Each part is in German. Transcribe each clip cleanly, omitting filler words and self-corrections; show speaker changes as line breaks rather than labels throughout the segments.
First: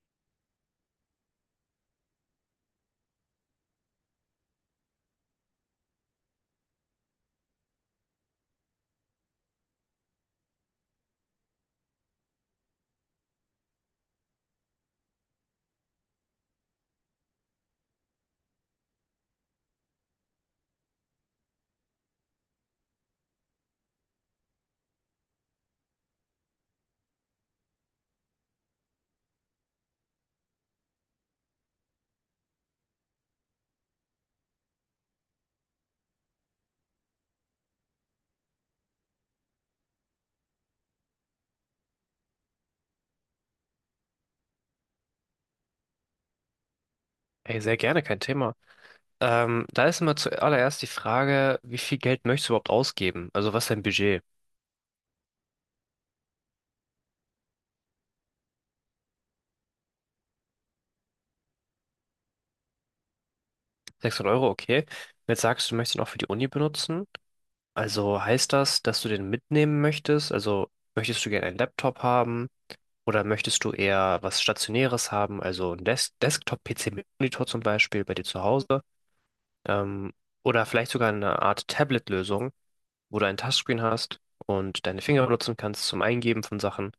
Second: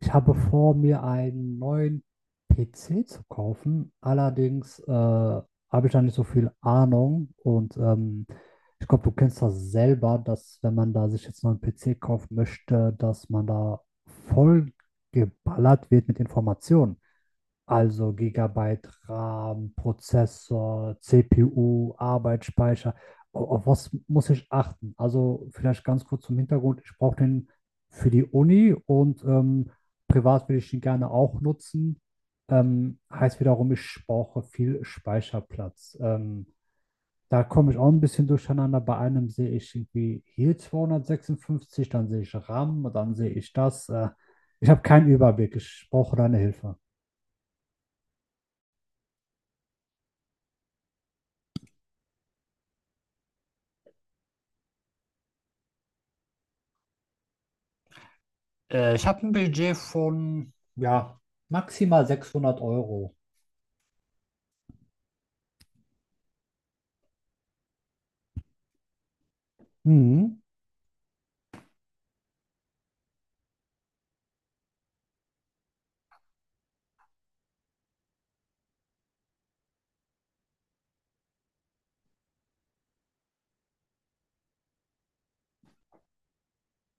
Ich habe vor, mir einen neuen PC zu kaufen. Allerdings habe ich da nicht so viel Ahnung. Und ich glaube, du kennst das selber, dass, wenn man da sich jetzt noch einen neuen PC kaufen möchte, dass man da voll geballert wird mit Informationen. Also Gigabyte RAM, Prozessor, CPU, Arbeitsspeicher. Auf was muss ich achten? Also vielleicht ganz kurz zum Hintergrund. Ich brauche den für die Uni und privat will ich ihn gerne auch nutzen. Heißt wiederum, ich brauche viel Speicherplatz. Da komme ich auch ein bisschen durcheinander. Bei einem sehe ich irgendwie hier 256, dann sehe ich RAM, dann sehe ich das. Ich habe keinen Überblick. Ich brauche deine Hilfe.
Ey, sehr gerne, kein Thema. Da ist immer zuallererst die Frage, wie viel Geld möchtest du überhaupt ausgeben? Also was ist dein Budget?
Ich habe ein Budget von, ja, maximal 600 Euro.
600 Euro, okay. Wenn du Jetzt sagst du, möchtest ihn auch für die Uni benutzen. Also heißt das, dass du den mitnehmen möchtest?
Mhm.
Also möchtest du gerne einen Laptop haben? Oder möchtest du eher was Stationäres haben? Also ein Desktop-PC mit Monitor zum Beispiel bei dir zu Hause? Ähm, oder vielleicht sogar eine Art Tablet-Lösung, wo du ein Touchscreen hast und deine Finger benutzen kannst zum Eingeben von Sachen.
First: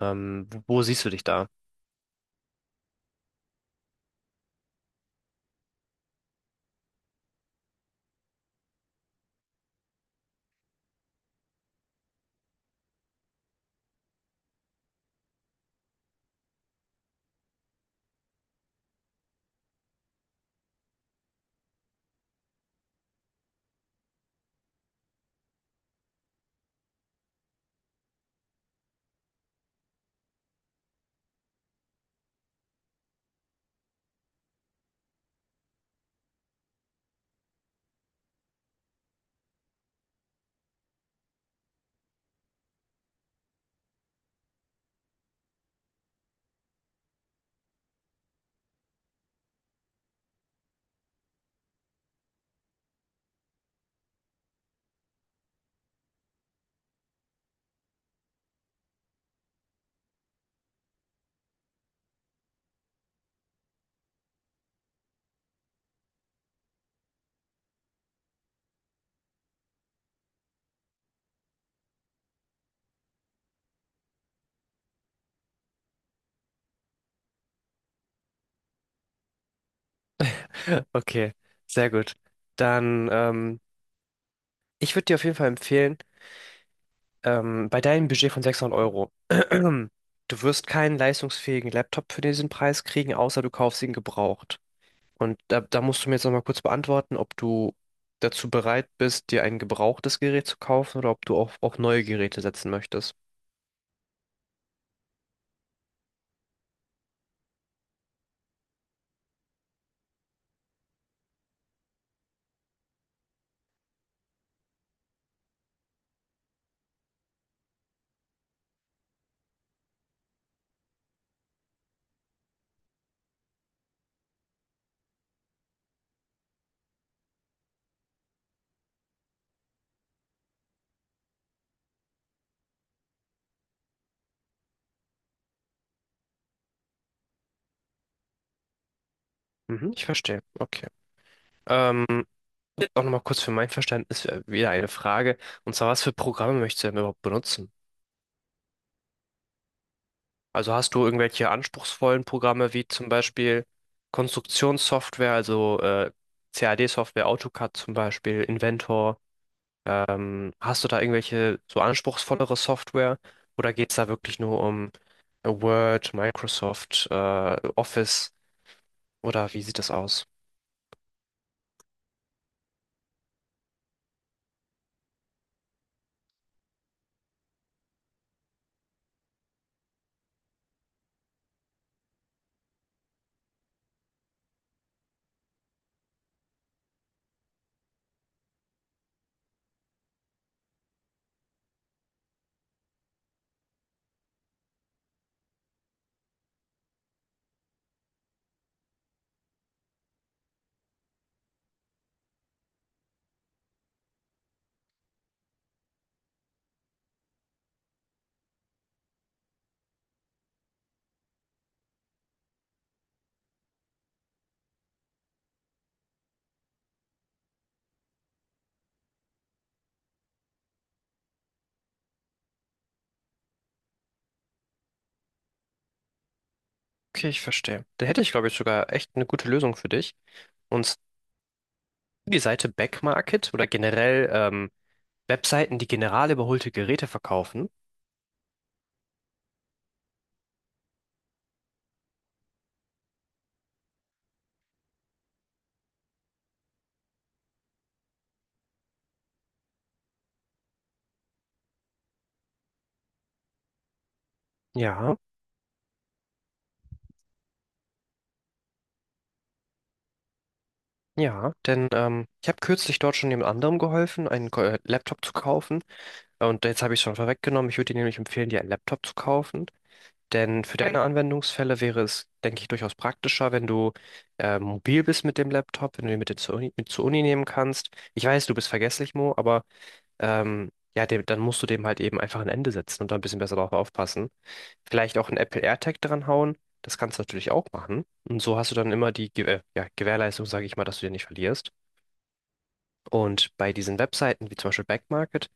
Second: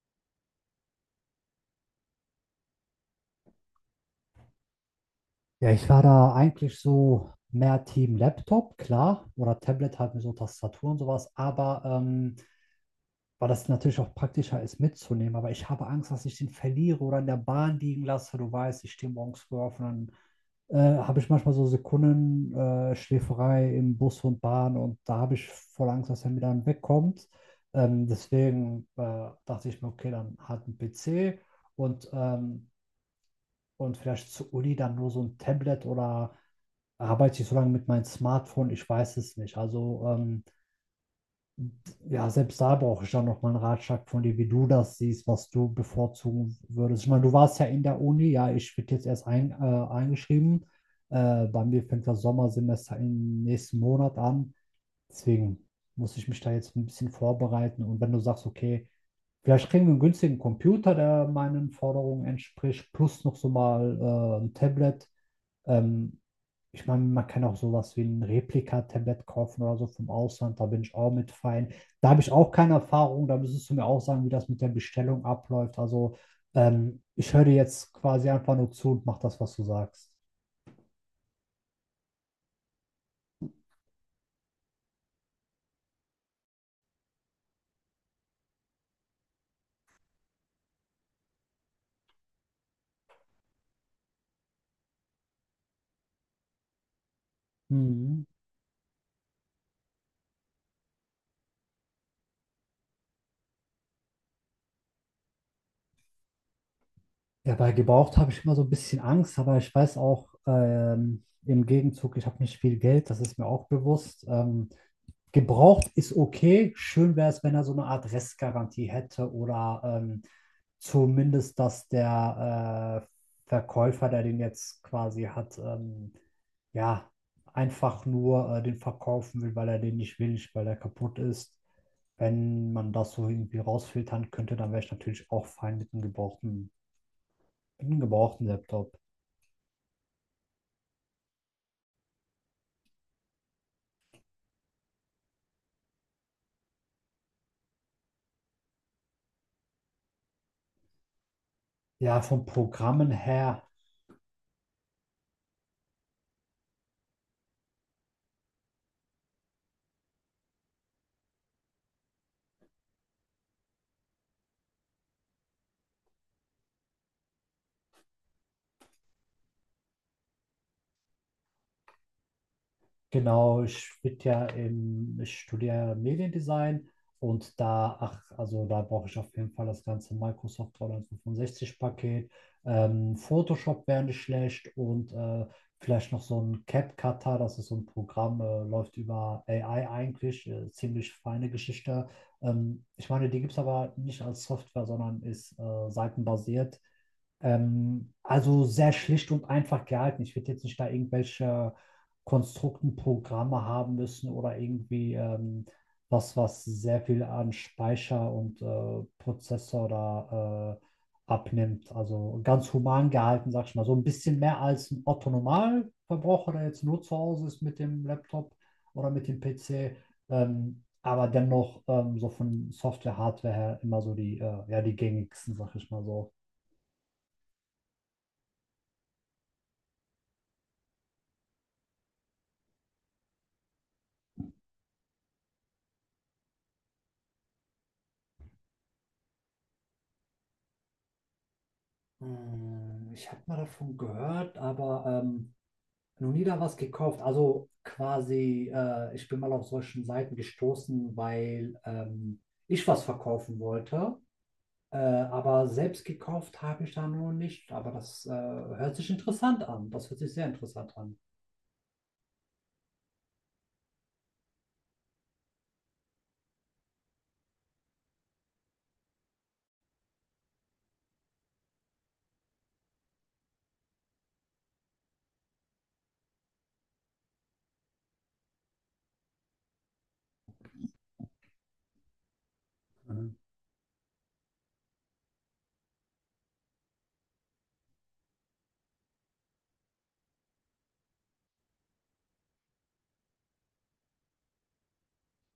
Wo siehst du dich da?
Ja, ich war da eigentlich so mehr Team Laptop, klar, oder Tablet halt mit so Tastatur und sowas, aber weil das natürlich auch praktischer ist mitzunehmen, aber ich habe Angst, dass ich den verliere oder in der Bahn liegen lasse. Du weißt, ich stehe morgens früh auf und dann habe ich manchmal so Sekunden Schläferei im Bus und Bahn, und da habe ich voll Angst, dass er mir dann wegkommt. Deswegen dachte ich mir, okay, dann halt ein PC und, ähm, und vielleicht zur Uni dann nur so ein Tablet, oder arbeite ich so lange mit meinem Smartphone, ich weiß es nicht. Also ja, selbst da brauche ich dann nochmal einen Ratschlag von dir, wie du das siehst, was du bevorzugen würdest. Ich meine, du warst ja in der Uni, ja, ich bin jetzt erst eingeschrieben. Bei mir fängt das Sommersemester im nächsten Monat an. Deswegen muss ich mich da jetzt ein bisschen vorbereiten. Und wenn du sagst, okay, vielleicht kriegen wir einen günstigen Computer, der meinen Forderungen entspricht, plus noch so mal ein Tablet, ähm, ich meine, man kann auch sowas wie ein Replika-Tablet kaufen oder so vom Ausland, da bin ich auch mit fein. Da habe ich auch keine Erfahrung, da müsstest du mir auch sagen, wie das mit der Bestellung abläuft. Also ich höre dir jetzt quasi einfach nur zu und mach das, was du sagst.
Okay, sehr gut. Dann, ich würde dir auf jeden Fall empfehlen, bei deinem Budget von 600 Euro, du wirst keinen leistungsfähigen Laptop für diesen Preis kriegen, außer du kaufst ihn gebraucht. Und da musst du mir jetzt nochmal kurz beantworten, ob du
Mhm.
dazu bereit bist, dir ein gebrauchtes Gerät zu kaufen oder ob du auf neue Geräte setzen möchtest.
Ja, bei gebraucht habe ich immer so ein bisschen Angst, aber ich weiß auch im Gegenzug, ich habe nicht viel Geld, das ist mir auch bewusst. Gebraucht ist okay, schön wäre es, wenn er so eine Art Restgarantie hätte oder zumindest, dass der Verkäufer, der den jetzt quasi hat, ja, einfach nur den verkaufen will, weil er den nicht will, nicht weil er kaputt ist. Wenn man das so irgendwie rausfiltern könnte, dann wäre ich natürlich auch fein mit einem gebrauchten Laptop.
Mhm, ich verstehe. Okay. Ähm, Auch nochmal kurz für mein Verständnis wieder eine Frage. Und zwar, was für Programme möchtest du denn überhaupt benutzen? Also hast du irgendwelche
Ja,
anspruchsvollen
von
Programme wie zum
Programmen her.
Beispiel Konstruktionssoftware, also CAD-Software, AutoCAD zum Beispiel, Inventor? Hast du da irgendwelche so anspruchsvollere Software oder geht es da wirklich nur um Word, Microsoft, Office, oder wie sieht das aus?
Genau, ich bin ja im, ich studiere Mediendesign und da, ach, also da brauche ich auf jeden Fall das ganze Microsoft 365-Paket. Photoshop wäre nicht schlecht und vielleicht noch so ein CapCutter, das ist so ein Programm, läuft über AI eigentlich, ziemlich feine Geschichte. Ich meine, die gibt es aber nicht als Software, sondern ist seitenbasiert. Also sehr schlicht und einfach gehalten. Ich würde jetzt nicht da irgendwelche Konstrukten Programme haben müssen oder irgendwie was, was sehr viel an Speicher und Prozessor da abnimmt. Also ganz human gehalten, sag ich mal. So ein bisschen mehr als ein Otto Normalverbraucher, der jetzt nur zu Hause ist mit dem Laptop oder mit dem PC. Aber dennoch so von Software, Hardware her immer so die, ja, die gängigsten, sag ich mal so.
Okay, ich verstehe. Da hätte ich, glaube ich, sogar echt eine gute Lösung für dich. Und die Seite Backmarket oder generell Webseiten, die generell überholte Geräte verkaufen.
Hm, ich habe mal davon gehört, aber noch nie da was gekauft. Also quasi, ich bin mal auf solchen Seiten gestoßen, weil ich was verkaufen wollte.
Ja,
Aber selbst gekauft habe ich da noch nicht. Aber das hört sich interessant an. Das hört sich sehr interessant an.
ja, denn ich habe kürzlich dort schon jemand anderem geholfen, einen Laptop zu kaufen. Und jetzt habe ich es schon vorweggenommen. Ich würde dir nämlich empfehlen, dir einen Laptop zu kaufen. Denn für deine Anwendungsfälle wäre es, denke ich, durchaus praktischer, wenn du mobil bist mit dem Laptop, wenn du ihn mit dir mit zur Uni nehmen kannst. Ich weiß, du bist vergesslich, Mo, aber ja, dem, dann musst du dem halt eben einfach ein Ende setzen und da ein
Mhm.
bisschen besser drauf aufpassen. Vielleicht auch einen Apple AirTag dran hauen. Das kannst du natürlich auch machen. Und so hast du dann immer die ja, Gewährleistung, sage ich mal, dass du den nicht verlierst. Und bei diesen Webseiten wie zum Beispiel Backmarket,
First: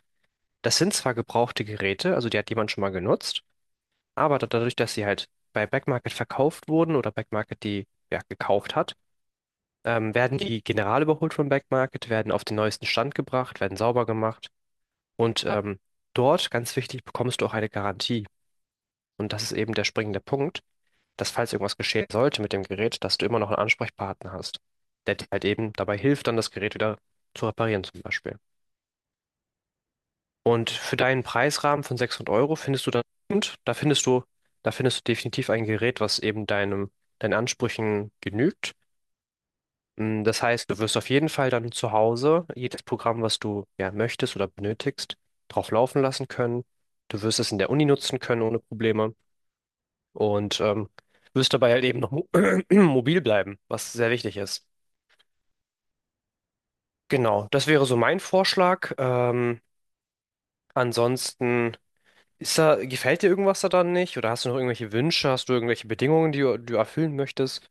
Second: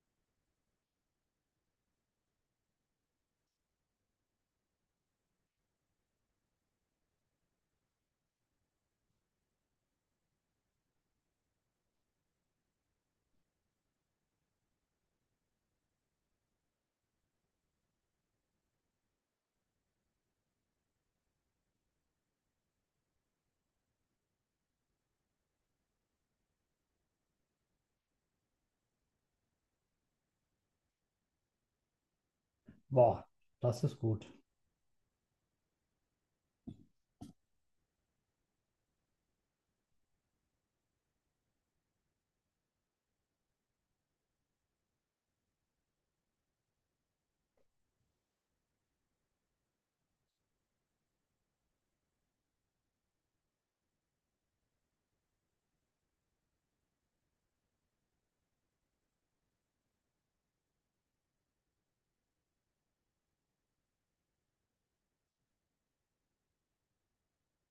das sind zwar gebrauchte Geräte, also die hat jemand schon mal genutzt, aber dadurch, dass sie halt bei Backmarket verkauft wurden oder Backmarket die ja gekauft hat, werden die general überholt von Backmarket, werden auf den neuesten Stand gebracht, werden sauber gemacht, und dort, ganz wichtig, bekommst du auch eine Garantie. Und das ist eben der springende Punkt, dass falls irgendwas geschehen sollte mit dem Gerät, dass du immer noch einen Ansprechpartner hast, der dir halt eben dabei hilft, dann das Gerät wieder zu reparieren zum Beispiel. Und für deinen Preisrahmen von 600 Euro findest du dann
Boah,
und
das ist gut.
da findest du definitiv ein Gerät, was eben deinen Ansprüchen genügt. Das heißt, du wirst auf jeden Fall dann zu Hause jedes Programm, was du ja möchtest oder benötigst, drauf laufen lassen können. Du wirst es in der Uni nutzen können ohne Probleme, und wirst dabei halt eben noch mo mobil bleiben, was sehr wichtig ist. Genau, das wäre so mein Vorschlag. Ansonsten, ist da, gefällt dir irgendwas daran nicht? Oder hast du noch irgendwelche Wünsche? Hast du irgendwelche Bedingungen, die du erfüllen möchtest?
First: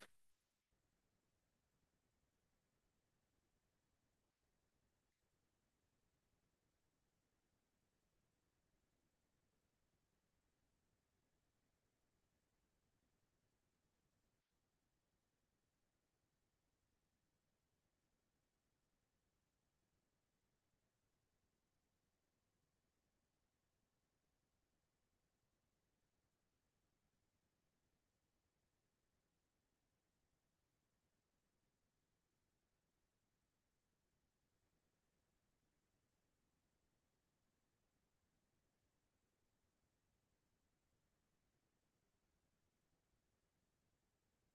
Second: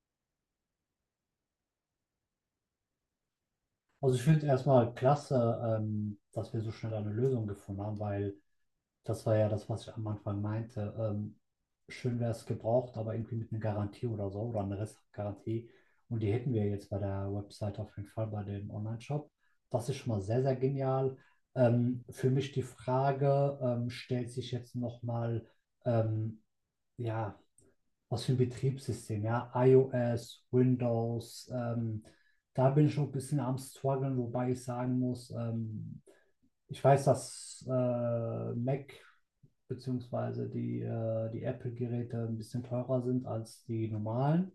Also ich finde es erstmal klasse, dass wir so schnell eine Lösung gefunden haben, weil das war ja das, was ich am Anfang meinte. Schön wäre es gebraucht, aber irgendwie mit einer Garantie oder so oder einer Restgarantie. Und die hätten wir jetzt bei der Website auf jeden Fall, bei dem Online-Shop. Das ist schon mal sehr, sehr genial. Für mich die Frage stellt sich jetzt nochmal, ähm, ja, was für ein Betriebssystem, ja, iOS, Windows. Da bin ich noch ein bisschen am Struggeln, wobei ich sagen muss, ich weiß, dass Mac beziehungsweise die, die Apple-Geräte ein bisschen teurer sind als die normalen.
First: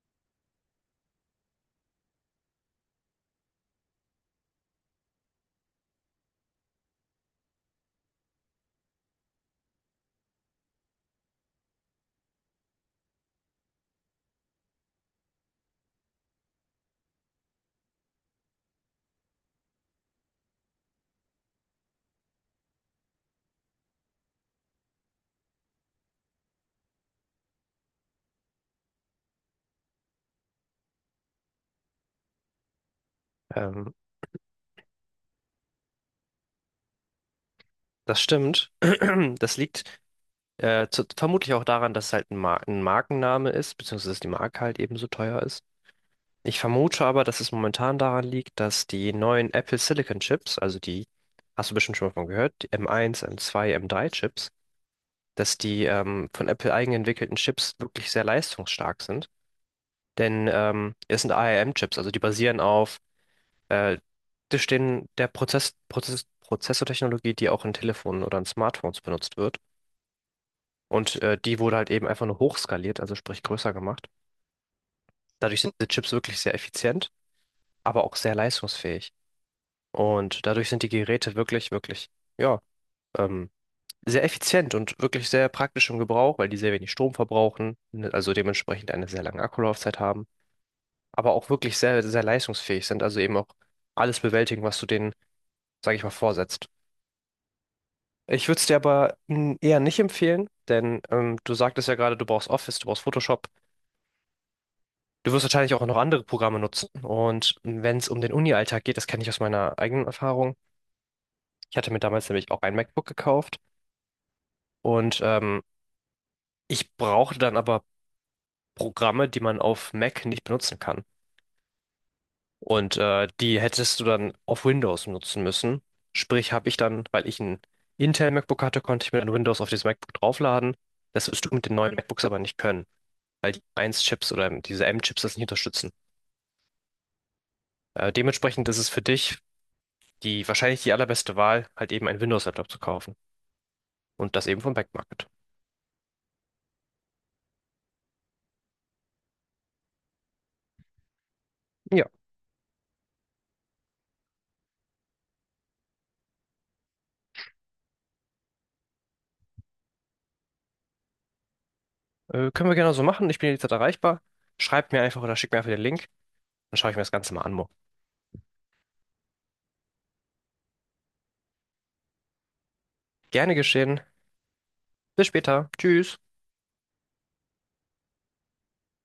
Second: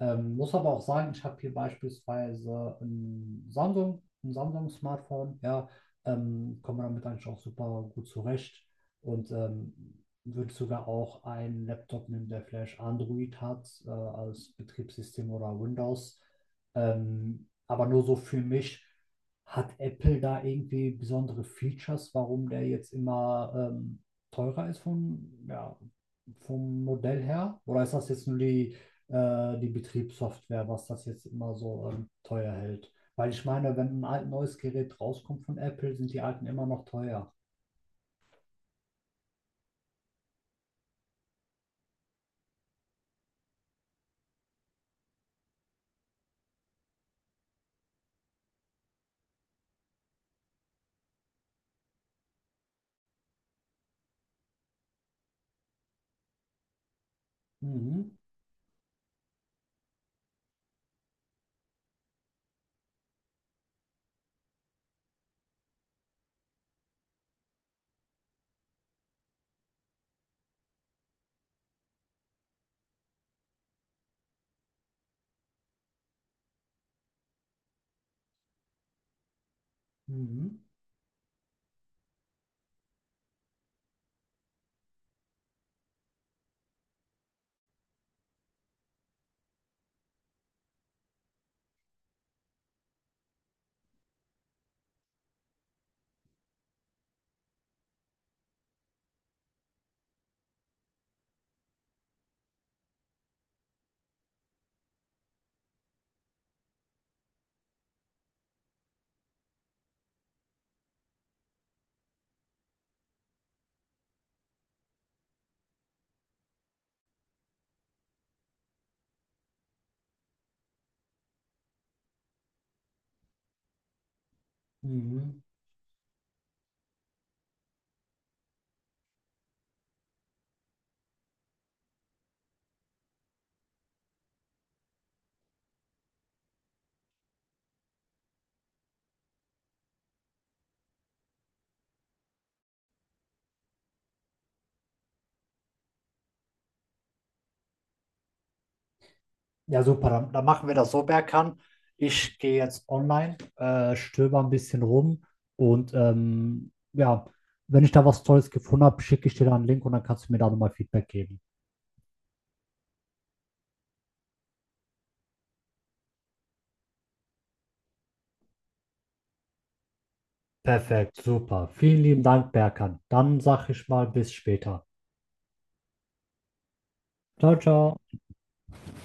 Muss aber auch sagen, ich habe hier beispielsweise ein Samsung, ein Samsung-Smartphone, ja, komme damit eigentlich auch super gut zurecht und würde sogar auch einen Laptop nehmen, der vielleicht Android hat als Betriebssystem oder Windows. Aber nur so für mich, hat Apple da irgendwie besondere Features, warum der jetzt immer teurer ist vom, ja, vom Modell her? Oder ist das jetzt nur die, die Betriebssoftware, was das jetzt immer so teuer hält? Weil ich meine,
Ähm,
wenn ein alt neues Gerät rauskommt von Apple, sind die alten immer noch teuer.
Das stimmt. Das liegt vermutlich auch daran, dass es halt ein Markenname ist, beziehungsweise dass die Marke halt eben so teuer ist. Ich vermute aber, dass es momentan daran liegt, dass die neuen Apple Silicon Chips, also die, hast du bestimmt schon mal von gehört, die M1, M2, M3 Chips, dass die von Apple eigen entwickelten Chips wirklich
Mhm,
sehr leistungsstark sind. Denn es sind ARM-Chips, also die basieren auf Äh, das stehen der Prozessortechnologie, die auch in Telefonen oder in Smartphones benutzt wird. Und die wurde halt eben einfach nur hochskaliert, also sprich größer gemacht. Dadurch sind die Chips wirklich sehr effizient, aber auch sehr leistungsfähig. Und
mhm,
dadurch sind die Geräte wirklich, ja, ähm, sehr effizient und wirklich sehr praktisch im Gebrauch, weil die sehr wenig Strom verbrauchen, ne, also dementsprechend eine sehr lange Akkulaufzeit haben, aber auch wirklich sehr, sehr leistungsfähig sind, also eben auch alles bewältigen, was du denen, sag ich mal, vorsetzt. Ich würde es dir aber eher nicht empfehlen, denn du sagtest ja gerade, du brauchst Office, du brauchst Photoshop. Du wirst wahrscheinlich auch noch andere Programme nutzen. Und wenn es um den Uni-Alltag geht, das kenne ich aus meiner eigenen Erfahrung. Ich hatte mir damals nämlich auch ein MacBook gekauft, und ich brauchte dann aber Programme, die man auf Mac nicht benutzen kann. Und die hättest du dann auf Windows nutzen
mhm.
müssen. Sprich, habe ich dann, weil ich ein Intel MacBook hatte, konnte ich mir dann Windows auf dieses MacBook draufladen. Das wirst du mit den neuen MacBooks aber nicht können, weil die 1-Chips oder diese M-Chips das nicht unterstützen. Dementsprechend ist es für dich die wahrscheinlich die allerbeste Wahl, halt eben einen Windows-Laptop zu kaufen. Und das eben vom Back Market.
Ja, super. Dann machen wir das so, Berkan.
Ja,
Ich gehe jetzt online, stöber ein bisschen rum und ja, wenn ich da was Tolles gefunden habe, schicke ich dir da einen Link und dann kannst du mir da nochmal Feedback geben.
können wir gerne so machen. Ich bin jederzeit erreichbar. Schreibt mir einfach oder schickt mir einfach den Link. Dann schaue ich mir das Ganze mal an, Mo.
Perfekt, super. Vielen lieben Dank, Berkan. Dann
Gerne
sage ich
geschehen.
mal bis später.
Bis später. Tschüss.
Ciao, ciao.